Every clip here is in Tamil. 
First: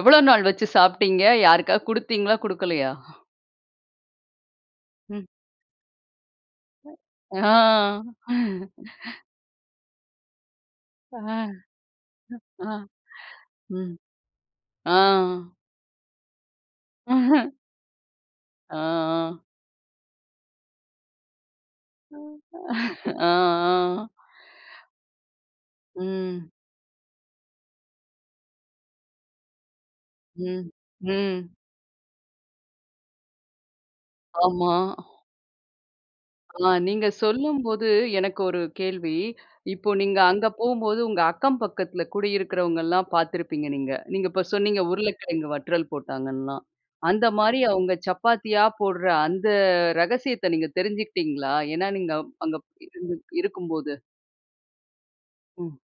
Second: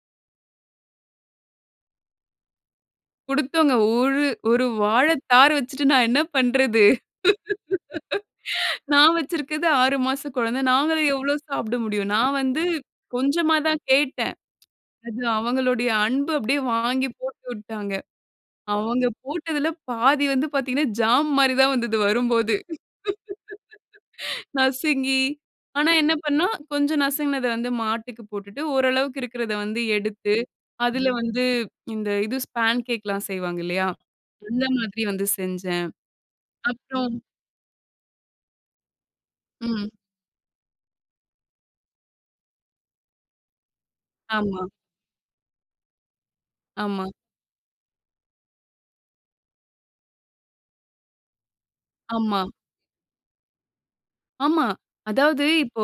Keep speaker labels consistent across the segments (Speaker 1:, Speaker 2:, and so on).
Speaker 1: எவ்ளோ நாள் வச்சு சாப்பிட்டீங்க? யாருக்காவது கொடுத்தீங்களா! கொடுக்கலயா?
Speaker 2: குடுத்தோங்க 1, 1 வாழ
Speaker 1: ம்.
Speaker 2: தார வச்சிட்டு நான் என்ன பண்றது?
Speaker 1: ஆ.
Speaker 2: நான் வச்சிருக்கது 6 மாச குழந்த. நாங்க
Speaker 1: ஆ,
Speaker 2: எவ்வளோ சாப்புட முடியும். நான் வந்து
Speaker 1: அ,
Speaker 2: கொஞ்சமா தான்
Speaker 1: ம்,
Speaker 2: கேட்டேன்.
Speaker 1: ஆ.
Speaker 2: அது அவங்களுடைய அன்பு அப்பிடியே வாங்கி போட்டுவிட்டாங்க.
Speaker 1: ஆ,
Speaker 2: அவங்க
Speaker 1: ஆ.
Speaker 2: போட்டதில பாதி வந்து பார்த்தீங்கன்னா, ஜாம் மாரி தான் வந்தது, வரும்போது.
Speaker 1: ஆ, ஆ.
Speaker 2: நசுங்கி, ஆனா என்ன
Speaker 1: ம்.
Speaker 2: பண்ணோம் கொஞ்சம் நசுங்கினத வந்து மாட்டுக்கு போட்டுட்டு ஓரளவுக்கு இருக்கிறத வந்து எடுத்து,
Speaker 1: ம்,
Speaker 2: அதில வந்து
Speaker 1: ம்.
Speaker 2: இந்த இது ஸ்பான் கேக்லாம் செய்வாங்க இல்லயா! அந்த
Speaker 1: ஆமா.
Speaker 2: மாதிரி வந்து செஞ்சேன்.
Speaker 1: ஆ நீங்க
Speaker 2: அப்புறம்
Speaker 1: சொல்லும்போது எனக்கு ஒரு கேள்வி.
Speaker 2: ம்.
Speaker 1: இப்போ நீங்க அங்க போம்போது உங்க அக்கம் பக்கத்தில குடியிருக்கிறவங்கெல்லாம் பார்த்துருப்பீங்க நீங்க. நீங்க இப்ப
Speaker 2: ஆமா.
Speaker 1: சொன்னீங்க, உருளைக்கிழங்கு வற்றல் போட்டாங்கன்லாம்.
Speaker 2: ஆமா.
Speaker 1: அந்தமாரி அவுங்க சப்பாத்தியா போடுற அந்த ரகசியத்த நீங்க தெரிஞ்சுக்கிட்டீங்களா? ஏன்னா நீங்க
Speaker 2: ஆமா.
Speaker 1: அங்க இருந்து இருக்கும்போது.
Speaker 2: ஆமா. அதாவது
Speaker 1: ம்.
Speaker 2: இப்போ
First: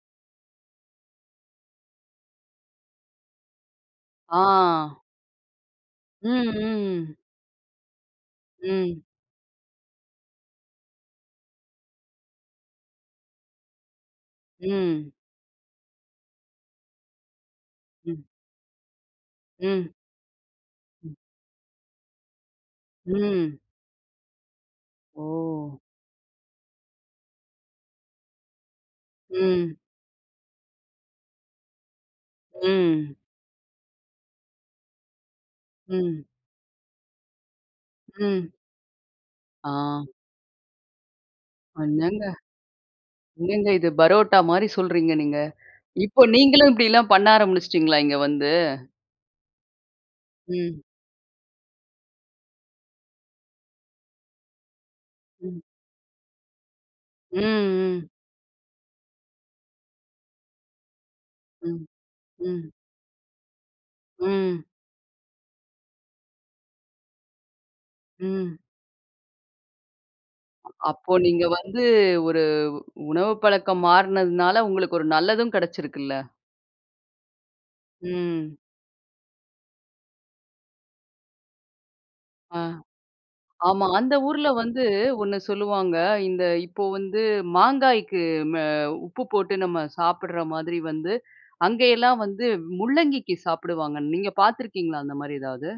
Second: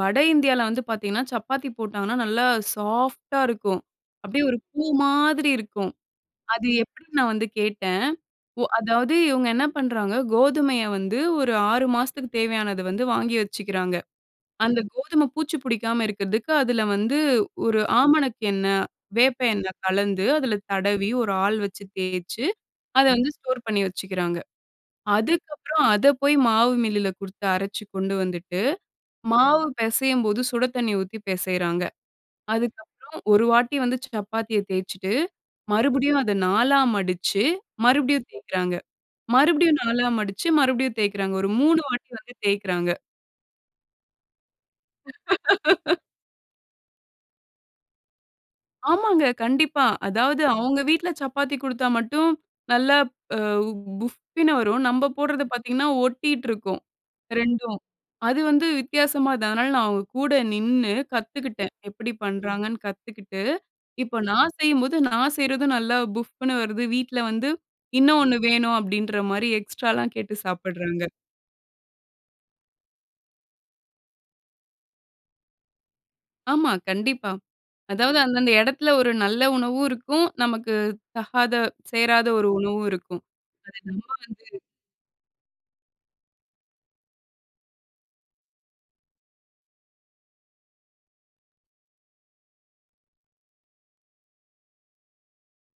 Speaker 2: வட இந்தியால வந்து பார்த்தீங்கன்னா, சப்பாத்தி போட்டாங்கன்னா நல்லா சாஃப்ட்டா இருக்கும். அப்பிடியே ஒரு பூ
Speaker 1: ஆ.
Speaker 2: மாதிரி இருக்கும்.
Speaker 1: ம்,
Speaker 2: அது
Speaker 1: ம்.
Speaker 2: எப்பிடின்னு நான் வந்து கேட்டேன். ஒ
Speaker 1: ம்.
Speaker 2: அதாவது இவுங்க என்ன பண்றாங்க, கோதுமைய வந்து ஒரு 6 மாசத்துக்கு தேவையானத வந்து வாங்கி வச்சுக்கிறாங்க. அந்த
Speaker 1: ம்.
Speaker 2: கோதும பூச்சி பிடிக்காம இருக்கிறதுக்கு அதில வந்து ஒரு
Speaker 1: ம்.
Speaker 2: ஆமணக்கு எண்ணெ, வேப்ப எண்ணெ
Speaker 1: ம்.
Speaker 2: கலந்து, அதில தடவி,
Speaker 1: ம்.
Speaker 2: ஒரு ஆள் வச்சு தேய்ச்சு, அத வந்து
Speaker 1: ம்.
Speaker 2: ஸ்டோர் பண்ணி வச்சுக்கிறாங்க.
Speaker 1: ஓ!
Speaker 2: அதுக்கப்புறம் அதை போய் மாவு மில்லில கொடுத்து அரைச்சு கொண்டு வந்துட்டு, மாவு
Speaker 1: ம்.
Speaker 2: பேசையும் போது சுட தண்ணீ ஊத்தி பேசையிறாங்க.
Speaker 1: ம்.
Speaker 2: அதுக்கப்பறம் ஒரு வாட்டி வந்து சப்பாத்திய தேய்ச்சுட்டு மறுபடியும்
Speaker 1: ம்.
Speaker 2: அத 4ஆ மடிச்சு மறுபடியும்
Speaker 1: ம்.
Speaker 2: தேய்க்கிறாங்க.
Speaker 1: ஆ.
Speaker 2: மறுபடியும் 4ஆ மடிச்சு மறுபடியும் தேய்க்கிறாங்க. ஒரு 3 வாட்டி வந்து
Speaker 1: [unintelligible]
Speaker 2: தேய்க்கிறாங்க.
Speaker 1: என்னங்க இது பரோட்டாமாரி சொல்றீங்க நீங்க. இப்போ நீங்களும் இப்பிடிலாம் பண்ண ஆரம்பிச்சிட்டீங்களா இங்க வந்து?
Speaker 2: ஆமாங்க. கண்டிப்பா. அதாவது அவுங்க
Speaker 1: ம்.
Speaker 2: வீட்ல சப்பாத்தி குடுத்தா மட்டும் நல்லா அ வ் புஃப்னு வரும். நம்ம போடுறது
Speaker 1: ம்.
Speaker 2: பார்த்தீங்கன்னா, ஒட்டிட்டு இருக்கும்
Speaker 1: ம்,
Speaker 2: 2ம்.
Speaker 1: ம்.
Speaker 2: அது வந்து வித்தியாசமா அதனால நான் அவுங்க கூட நின்னு கத்துக்கிட்டேன்.
Speaker 1: ம்,
Speaker 2: எப்பிடி
Speaker 1: ம்.
Speaker 2: பண்ணுறாங்கன்னு கத்துக்கிட்டு, இப்ப நான்
Speaker 1: ம்.
Speaker 2: செய்யும்போது நான் செய்றதும் நல்லா புஃப்னு வருது. வீட்ல வந்து இன்னும் ஒண்ணு
Speaker 1: ம்.
Speaker 2: வேணும் அப்பிடின்றமாரி எக்ஸ்ட்ராலாம் கேட்டு சாப்பிடுறாங்க.
Speaker 1: அப்போ நீங்க வந்து ஒரு உணவு பழக்கம் மாறினதுனால, உங்களுக்கு ஒரு நல்லதும் கிடைச்சிருக்குல்ல.
Speaker 2: ஆமா. கண்டிப்பா. அதாவது அந்த அந்த
Speaker 1: ம்.
Speaker 2: இடத்துல ஒரு நல்ல உணவும் இருக்கும். நமக்கு தகாத சேராத ஒரு
Speaker 1: ஆ.
Speaker 2: உணவும் இருக்கும். அது
Speaker 1: ஆமா. அந்த
Speaker 2: என்னமோ
Speaker 1: ஊர்ல
Speaker 2: வந்து
Speaker 1: வந்து ஒண்ணு சொல்லுவாங்க, இந்த இப்போ வந்து மாங்காய்க்கு ம உப்பு போட்டு நம்ம சாப்பிடுற மாதிரி வந்து, அங்கேயெல்லாம் வந்து முள்ளங்கிக்கு சாப்பிடுவாங்க. நீங்க பார்த்துருக்கீங்களா அந்தமாரி எதாவது?